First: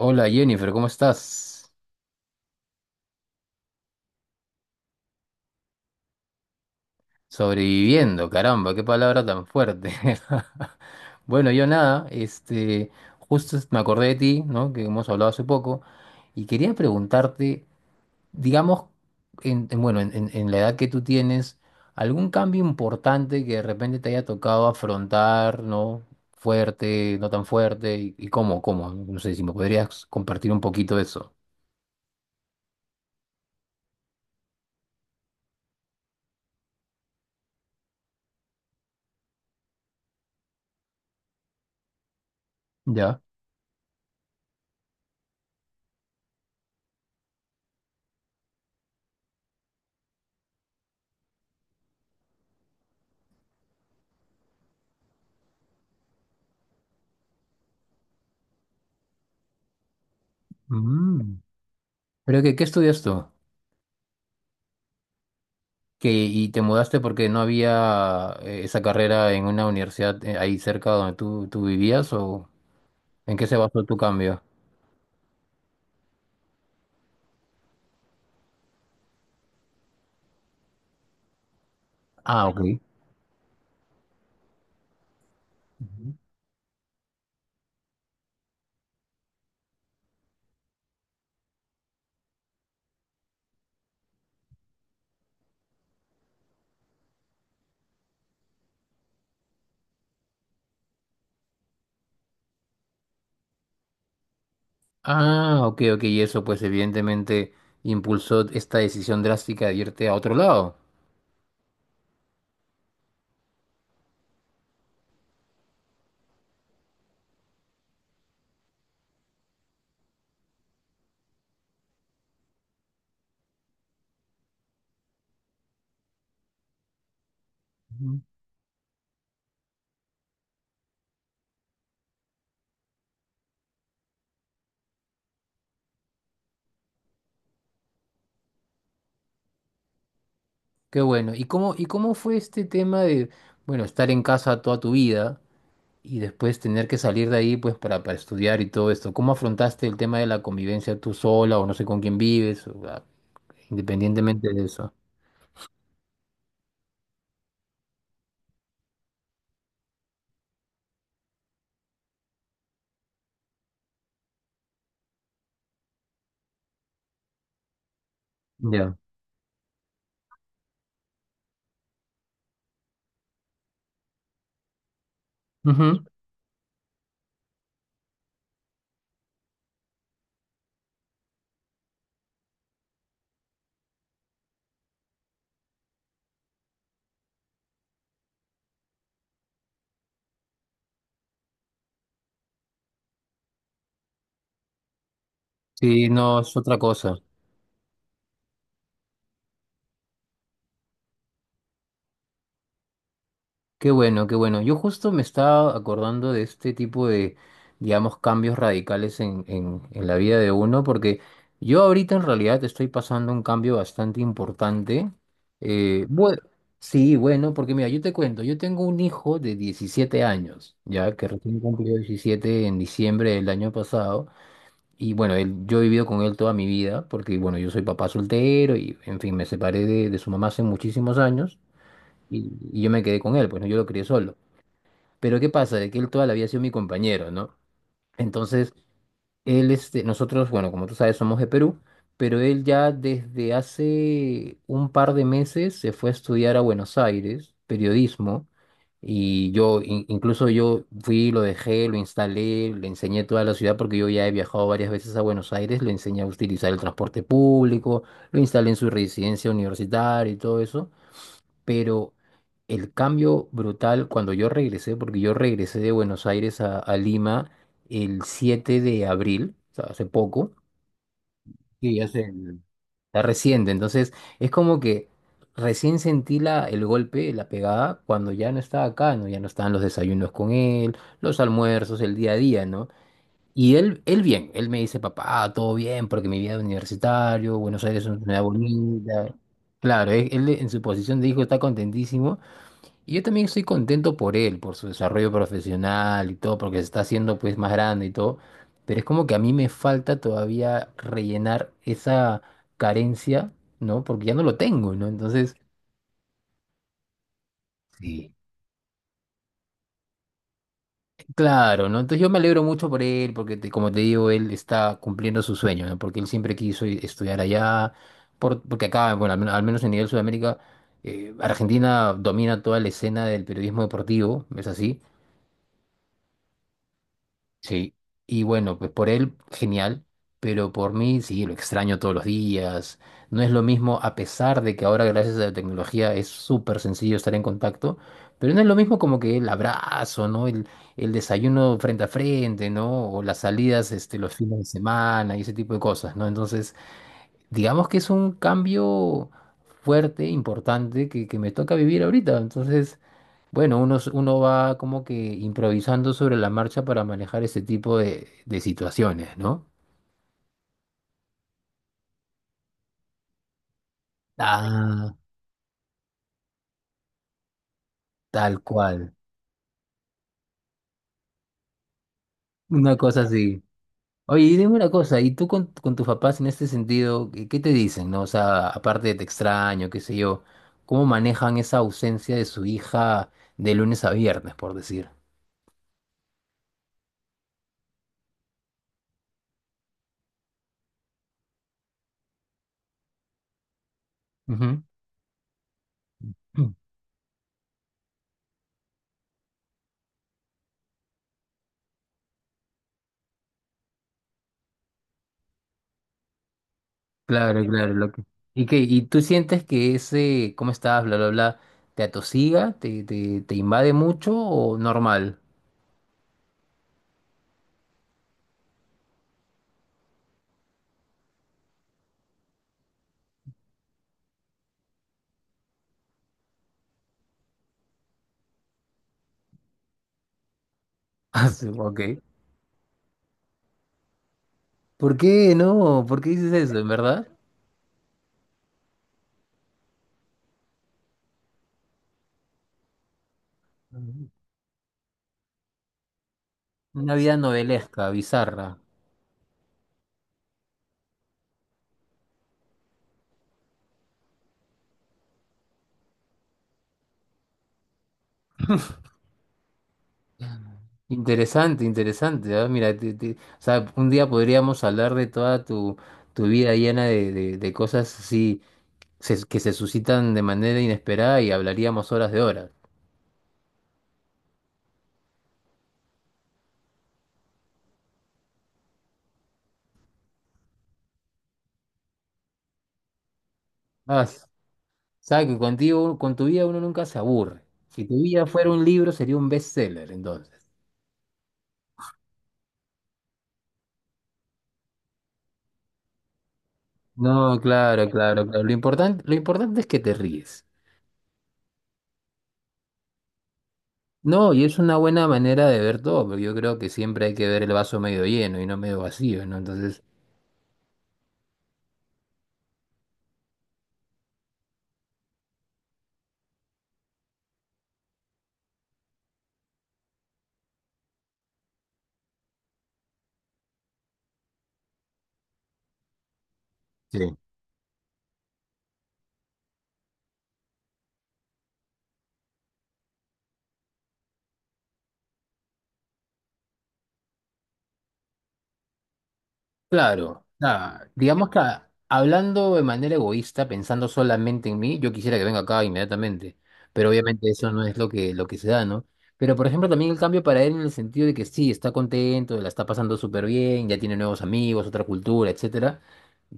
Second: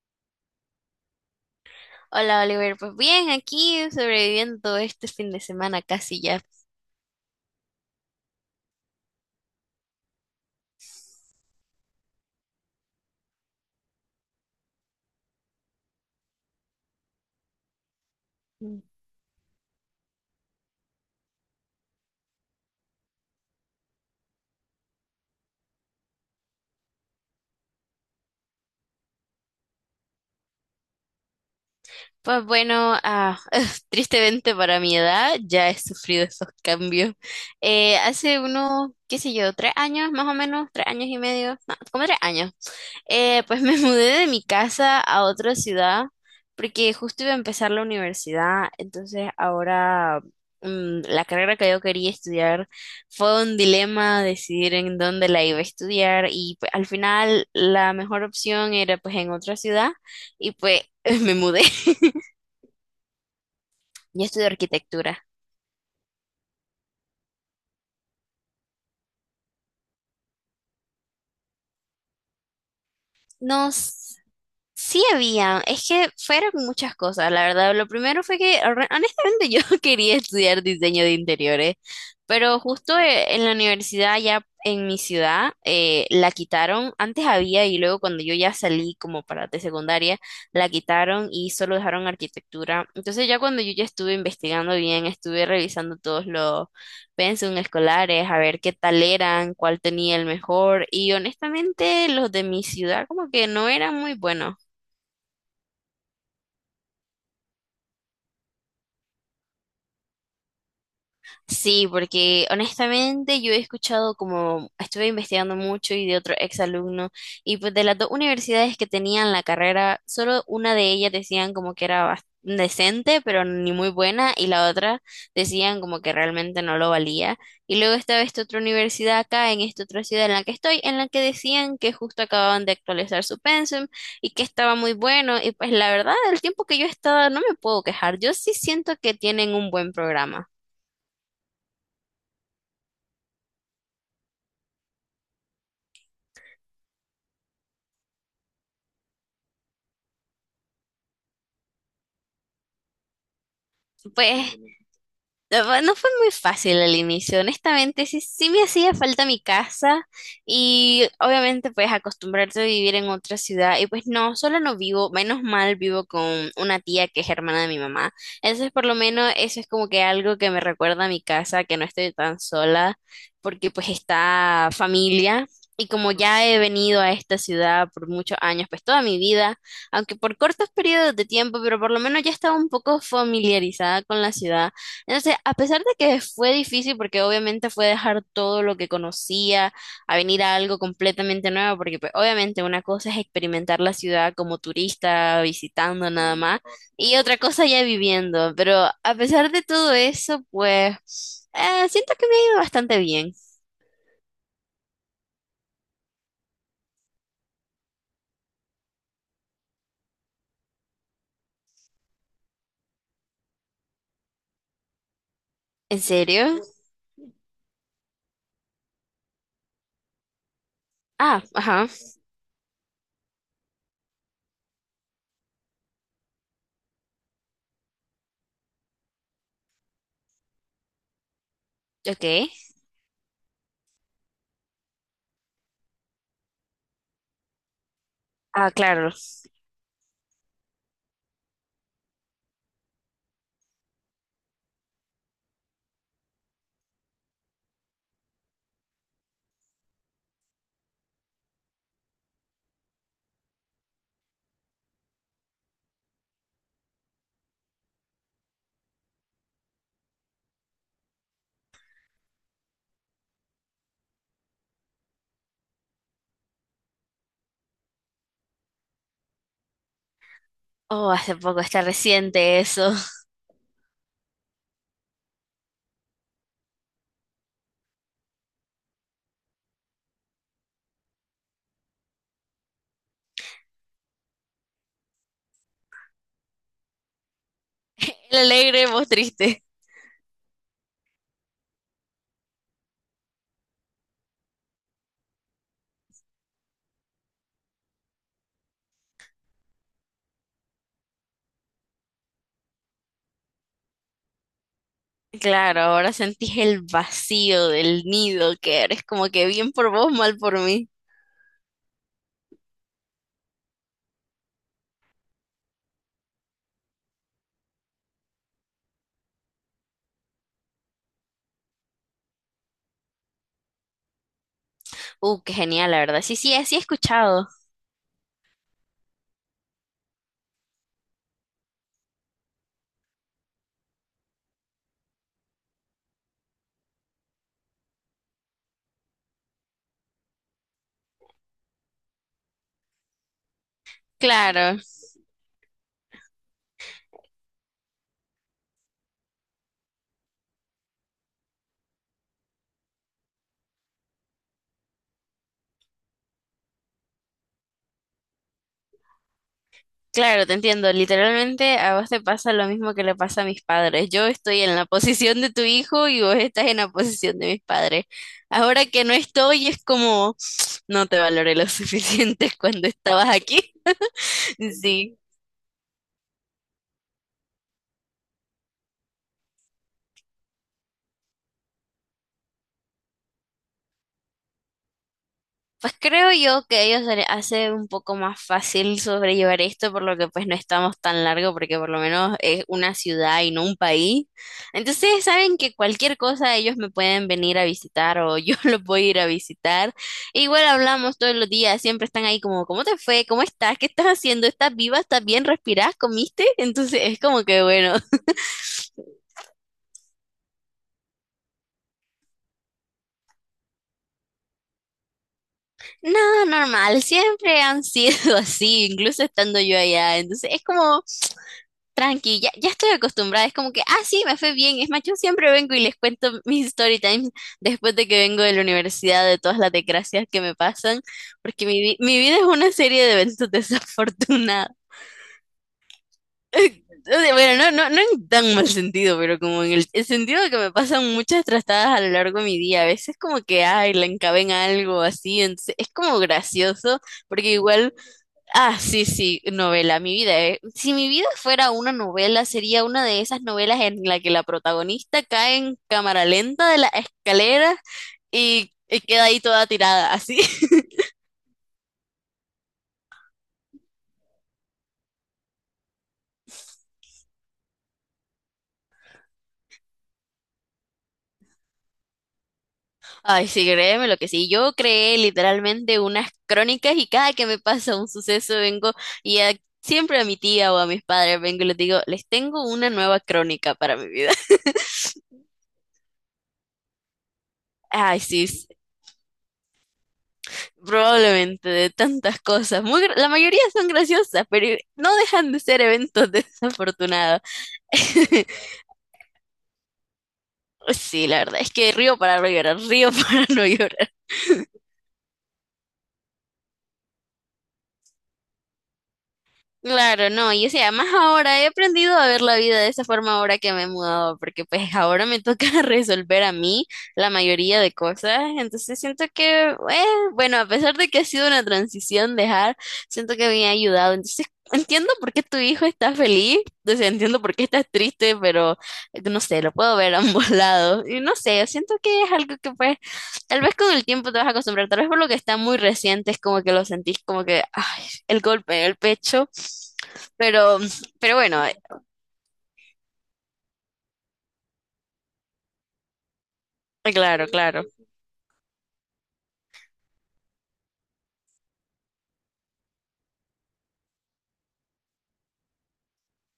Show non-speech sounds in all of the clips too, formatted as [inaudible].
Hola Jennifer, ¿cómo estás? Hola Oliver, pues bien, aquí sobreviviendo este fin de semana casi ya. Sobreviviendo, caramba, qué palabra tan fuerte. [laughs] Bueno, yo nada, justo me acordé de ti, ¿no? Que hemos hablado hace poco, y quería preguntarte, digamos, bueno, en la edad que tú tienes, ¿Algún cambio importante que de repente te haya tocado afrontar?, ¿no? Fuerte, no tan fuerte, y cómo, no sé si me podrías compartir un poquito de eso. Pues bueno, [laughs] tristemente para mi edad ya he sufrido esos cambios. Hace unos, qué sé yo, tres años más o menos, tres años y medio, no, como tres años. Ya. Pues [laughs] me mudé de mi casa a otra ciudad porque justo iba a empezar la universidad, entonces ahora la carrera que yo quería estudiar fue un dilema decidir en dónde la iba a estudiar y pues, al final la mejor opción era pues en otra ciudad y pues [laughs] me Mm. mudé. [laughs] ¿Pero qué estudias tú? Yo estudio arquitectura. Que y te mudaste porque no había esa carrera en una universidad ahí cerca donde tú vivías, o ¿en qué se No. basó tu cambio? Sí había, es que fueron muchas cosas, la verdad. Lo primero fue que honestamente yo [laughs] quería estudiar diseño de interiores, Ah, pero ok. justo en la universidad allá en mi ciudad la quitaron. Antes había y luego cuando yo ya salí como para de secundaria, la quitaron y solo dejaron arquitectura. Entonces ya cuando yo ya estuve investigando bien, estuve revisando todos los pensum escolares, a ver qué tal eran, cuál tenía el mejor y honestamente los de mi ciudad como que no eran muy buenos. Ah, ok, ok, y eso pues evidentemente impulsó esta decisión drástica de irte a otro lado. Sí, porque honestamente yo he escuchado como estuve investigando mucho y de otro ex alumno y pues de las dos universidades que tenían la carrera, solo una de ellas decían como que era decente, pero ni muy buena y la otra decían como que realmente no lo valía. Y luego Ujú. estaba esta otra universidad acá en esta otra ciudad en la que estoy, en la que decían que justo acababan de actualizar su pensum y que estaba muy bueno y pues la verdad, el tiempo que yo he estado no me puedo quejar. Yo sí siento que tienen un buen programa. Qué bueno. ¿Y cómo fue este tema de, bueno, estar en casa toda tu vida y después tener que salir de ahí pues para estudiar y todo esto? ¿Cómo afrontaste el tema de la convivencia tú sola, o no sé con quién vives, o, independientemente Pues de eso? no fue muy fácil al inicio, honestamente, sí, sí me hacía falta mi casa y obviamente pues acostumbrarte a vivir en otra ciudad y pues no, solo no vivo, menos mal vivo con una tía que es hermana de mi mamá, entonces por lo Ya. menos eso es como que algo que me recuerda a mi casa, que no estoy tan sola porque pues está familia y Ujú. como ya he venido a esta ciudad por muchos años, pues toda mi vida, aunque por cortos periodos de tiempo, pero por lo menos ya estaba un poco familiarizada con la ciudad. Entonces, a pesar de que fue difícil, porque obviamente fue dejar todo lo que conocía a venir a algo completamente nuevo, porque pues, obviamente una cosa es experimentar la ciudad como turista, Sí, visitando nada no, es más, otra y cosa. otra cosa ya viviendo. Pero a pesar de todo eso, pues siento que me ha ido bastante bien. Qué bueno, qué bueno. Yo justo me estaba acordando de este tipo de, digamos, cambios radicales en la vida de uno, porque yo ahorita en realidad estoy pasando un cambio bastante importante. ¿En Bueno, serio? sí, bueno, porque mira, yo te cuento, yo tengo un hijo de 17 años, ya que Ah, recién ajá, cumplió 17 en diciembre del año pasado. Y bueno, él, yo he vivido con él toda mi vida, porque bueno, yo soy papá soltero y en fin, me separé de su mamá hace muchísimos años. ok. Y yo me quedé con él, pues no, yo lo crié solo. Pero ¿qué pasa? De que él toda la vida ha sido mi compañero, ¿no? Ah, Entonces, claro. Nosotros, bueno, como tú sabes, somos de Perú, pero él ya desde hace un par de meses se fue a estudiar a Buenos Aires, periodismo, y incluso yo fui, lo dejé, lo instalé, le enseñé toda la ciudad, porque yo ya he viajado varias veces a Buenos Aires, le enseñé a utilizar el transporte público, lo instalé en su residencia universitaria y todo eso. Pero el cambio brutal cuando yo regresé, porque yo regresé de Buenos Aires a Lima el 7 de abril, o sea, hace poco, Oh, hace poco, está y reciente eso. está [laughs] reciente, entonces es como que recién sentí el golpe, la pegada, cuando ya no estaba acá, ¿no? Ya no estaban los desayunos con él, los almuerzos, el día a día, ¿no? Y él bien, él me dice, papá, todo bien, porque mi vida es universitario, Buenos Aires es una El ciudad alegre, vos bonita. triste. Claro, él en su posición de hijo está contentísimo. Y yo también estoy contento por él, por su desarrollo profesional y todo, porque se está haciendo pues más grande y todo. Pero es como que a mí me falta todavía rellenar esa carencia, ¿no? Porque ya no lo tengo, ¿no? Entonces, Claro, ahora sentís el vacío del sí, nido, que eres como que bien por vos, mal por mí. claro, ¿no? Entonces yo me alegro mucho por él, porque como te digo, él está cumpliendo su sueño, ¿no? Porque él siempre quiso estudiar allá, porque acá, bueno, al menos en nivel Sudamérica, Argentina domina toda la escena del periodismo deportivo, ¿es así? Qué genial, la verdad. Sí, sí, así he escuchado. Sí, y bueno, pues por él, genial, pero por mí, sí, lo extraño todos los días. No es lo mismo, a pesar de que ahora, gracias a la tecnología, es súper sencillo estar en contacto, pero no es lo mismo como que el abrazo, ¿no? El desayuno frente a frente, ¿no? O las salidas, los fines de Claro, semana y ese tipo de cosas, ¿no? Entonces, digamos que es un cambio fuerte, importante, que me toca vivir ahorita. Entonces, bueno, uno va como que improvisando sobre la marcha para manejar ese tipo de situaciones, ¿no? claro, te entiendo. Literalmente a vos te pasa lo mismo que le pasa a mis padres. Yo estoy en la Ah, posición de tu hijo y vos estás en la posición de mis padres. tal Ahora que no cual. estoy, es como no te valoré lo suficiente [laughs] cuando Una cosa estabas así. aquí. Oye, y dime [laughs] una Sí. cosa, ¿y tú con tus papás en este sentido, qué te dicen, ¿no? O sea, aparte de te extraño, qué sé yo, ¿cómo manejan esa ausencia de su hija de lunes a viernes, por decir? Pues creo yo que a ellos se les hace un poco más fácil sobrellevar esto, por lo que pues no estamos tan largo, porque por lo menos es una ciudad y no un país. Ujú. Entonces saben que cualquier cosa ellos me pueden venir a visitar o yo [laughs] los voy a ir a visitar. E igual hablamos todos los días, siempre están ahí como, ¿cómo te fue? ¿Cómo estás? ¿Qué estás haciendo? ¿Estás viva? ¿Estás bien? ¿Respirás? ¿Comiste? [laughs] Entonces es como Claro, que claro, bueno. [laughs] loco. ¿Y qué? ¿Y tú sientes que ese, cómo estás, bla, bla, bla, te atosiga, te invade mucho o normal? [laughs] No, normal, siempre han sido [laughs] así, incluso estando yo allá. Entonces es como… Tranqui, ya, ya estoy acostumbrada, es como que, ah, sí, me fue bien. Es más, yo siempre vengo y les cuento mis story times después de que vengo de la universidad, de todas las desgracias que me pasan, Ah, porque sí, ok. mi vida es una serie de eventos desafortunados. ¿Por qué no? ¿Por qué dices eso, en [laughs] O verdad? sea, bueno, no, no, no en tan mal sentido, pero como en el sentido de que me pasan muchas trastadas a lo largo de mi día. A veces como que, ay, la encaben algo así, entonces es como gracioso, Una vida porque igual. novelesca, bizarra. Ah, sí, sí, novela, mi vida. Si mi vida fuera una novela, sería una de esas novelas en la que la protagonista cae en cámara lenta de la escalera y queda ahí toda tirada, así. [laughs] Interesante, interesante. Mira, o sea, un día podríamos hablar de toda tu vida llena de cosas así que se suscitan de manera inesperada, y hablaríamos horas de horas. Ay, sí, créeme lo que sí. Yo creé literalmente unas crónicas y cada que me pasa un suceso vengo y a- siempre a mi tía o a mis padres vengo y les digo, les tengo una nueva crónica para mi Ah, vida. [laughs] sabes que contigo, con tu vida uno nunca se aburre. Si tu Ay, vida sí, fuera un libro, sería un bestseller, entonces. probablemente de tantas cosas. Muy, la mayoría son graciosas, pero no dejan de ser eventos desafortunados. No, claro, claro, claro. [laughs] Lo importante es que te ríes. Sí, la verdad es que río para no llorar, río [laughs] para no llorar. No, y es una buena manera de ver todo, porque yo creo que siempre hay que ver el vaso medio lleno y no medio vacío, ¿no? Entonces, Claro, no, y o sea, más ahora he aprendido a ver la vida de esa forma ahora que me he mudado, porque pues ahora me toca [laughs] resolver a mí la mayoría de cosas, entonces siento que, bueno, a pesar de que ha sido una transición dejar, siento que me ha ayudado, entonces entiendo por qué tu hijo está feliz, o sea, sí. entiendo por qué estás triste, pero no sé, lo puedo ver a ambos [laughs] lados, y no sé, siento que es algo que pues, tal vez con el tiempo te vas a acostumbrar, tal vez por lo que está muy reciente es como que lo sentís como que, ay, el golpe en el pecho. Claro, Pero, nada, pero digamos que bueno, hablando de manera egoísta, pensando solamente en mí, yo quisiera que venga acá inmediatamente, pero claro, obviamente eso claro, no es lo que, se da, ¿no? Pero por ejemplo también el cambio para él en el sentido de que sí, está contento, la está pasando súper bien, ya tiene nuevos amigos, otra cultura, etcétera.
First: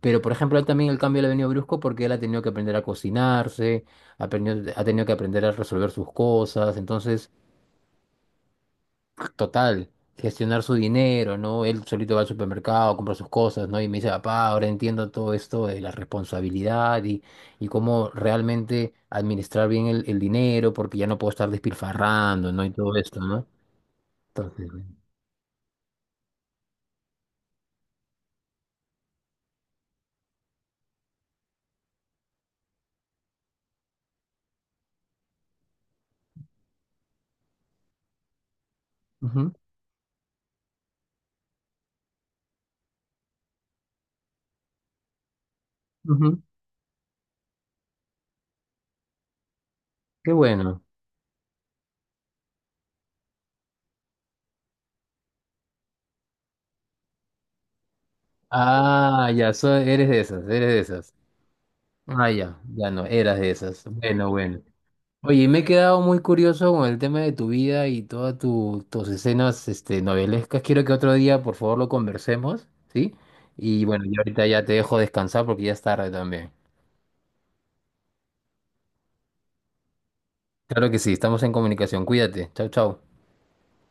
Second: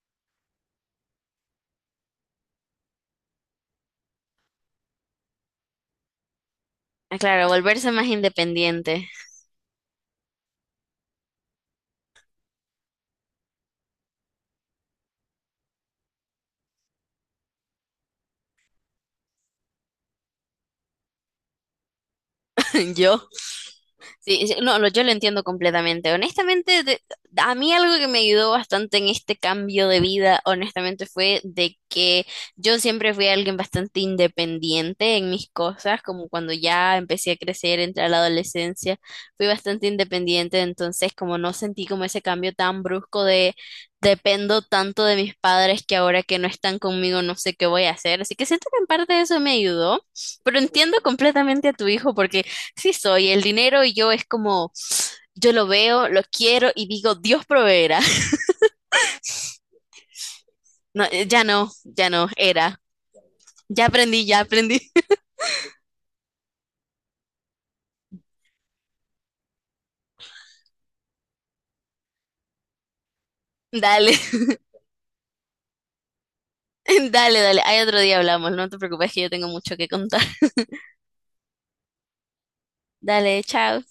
Pero, por ejemplo, a él también el cambio le ha venido brusco porque él ha tenido que aprender a cocinarse, ha tenido que aprender a resolver sus cosas. Entonces, claro, volverse más independiente. total, gestionar su dinero, ¿no? Él solito va al supermercado, compra sus cosas, ¿no? Y me dice, papá, ahora entiendo todo esto de la responsabilidad y cómo realmente administrar bien el dinero, porque ya no puedo estar despilfarrando, ¿no? Y todo [laughs] esto, Yo. ¿no? Sí, sí, Entonces, no, bueno. yo lo entiendo completamente. Honestamente, a mí algo que me ayudó bastante en este cambio de vida, honestamente, fue de que yo siempre fui alguien bastante independiente en mis cosas, como cuando ya empecé a crecer, entré a la adolescencia, fui Ujú, bastante independiente, entonces como no sentí como ese cambio tan brusco de dependo tanto de mis padres que ahora que ujú. no están conmigo no sé qué voy a hacer. Así que siento que en parte eso me ayudó, Qué pero bueno. entiendo completamente a tu hijo porque sí soy. El dinero y yo es como, yo lo veo, lo quiero y digo, Dios proveerá. [laughs] Ah, ya, eres de esas, eres de No, esas. Ya no, Ah, ya, era. ya no, eras de esas. Ya aprendí, Bueno, ya bueno. aprendí. Oye, y me he quedado muy curioso con el tema de tu vida y todas tus escenas novelescas. Quiero que otro día, por favor, lo conversemos, ¿sí? [laughs] Y bueno, Dale, yo ahorita ya te [laughs] dejo descansar porque ya es tarde también. dale, dale. Hay otro día hablamos, no te preocupes que yo tengo mucho que contar. [laughs] Claro que sí, estamos en comunicación. Cuídate. Chau, chau. Dale, chao.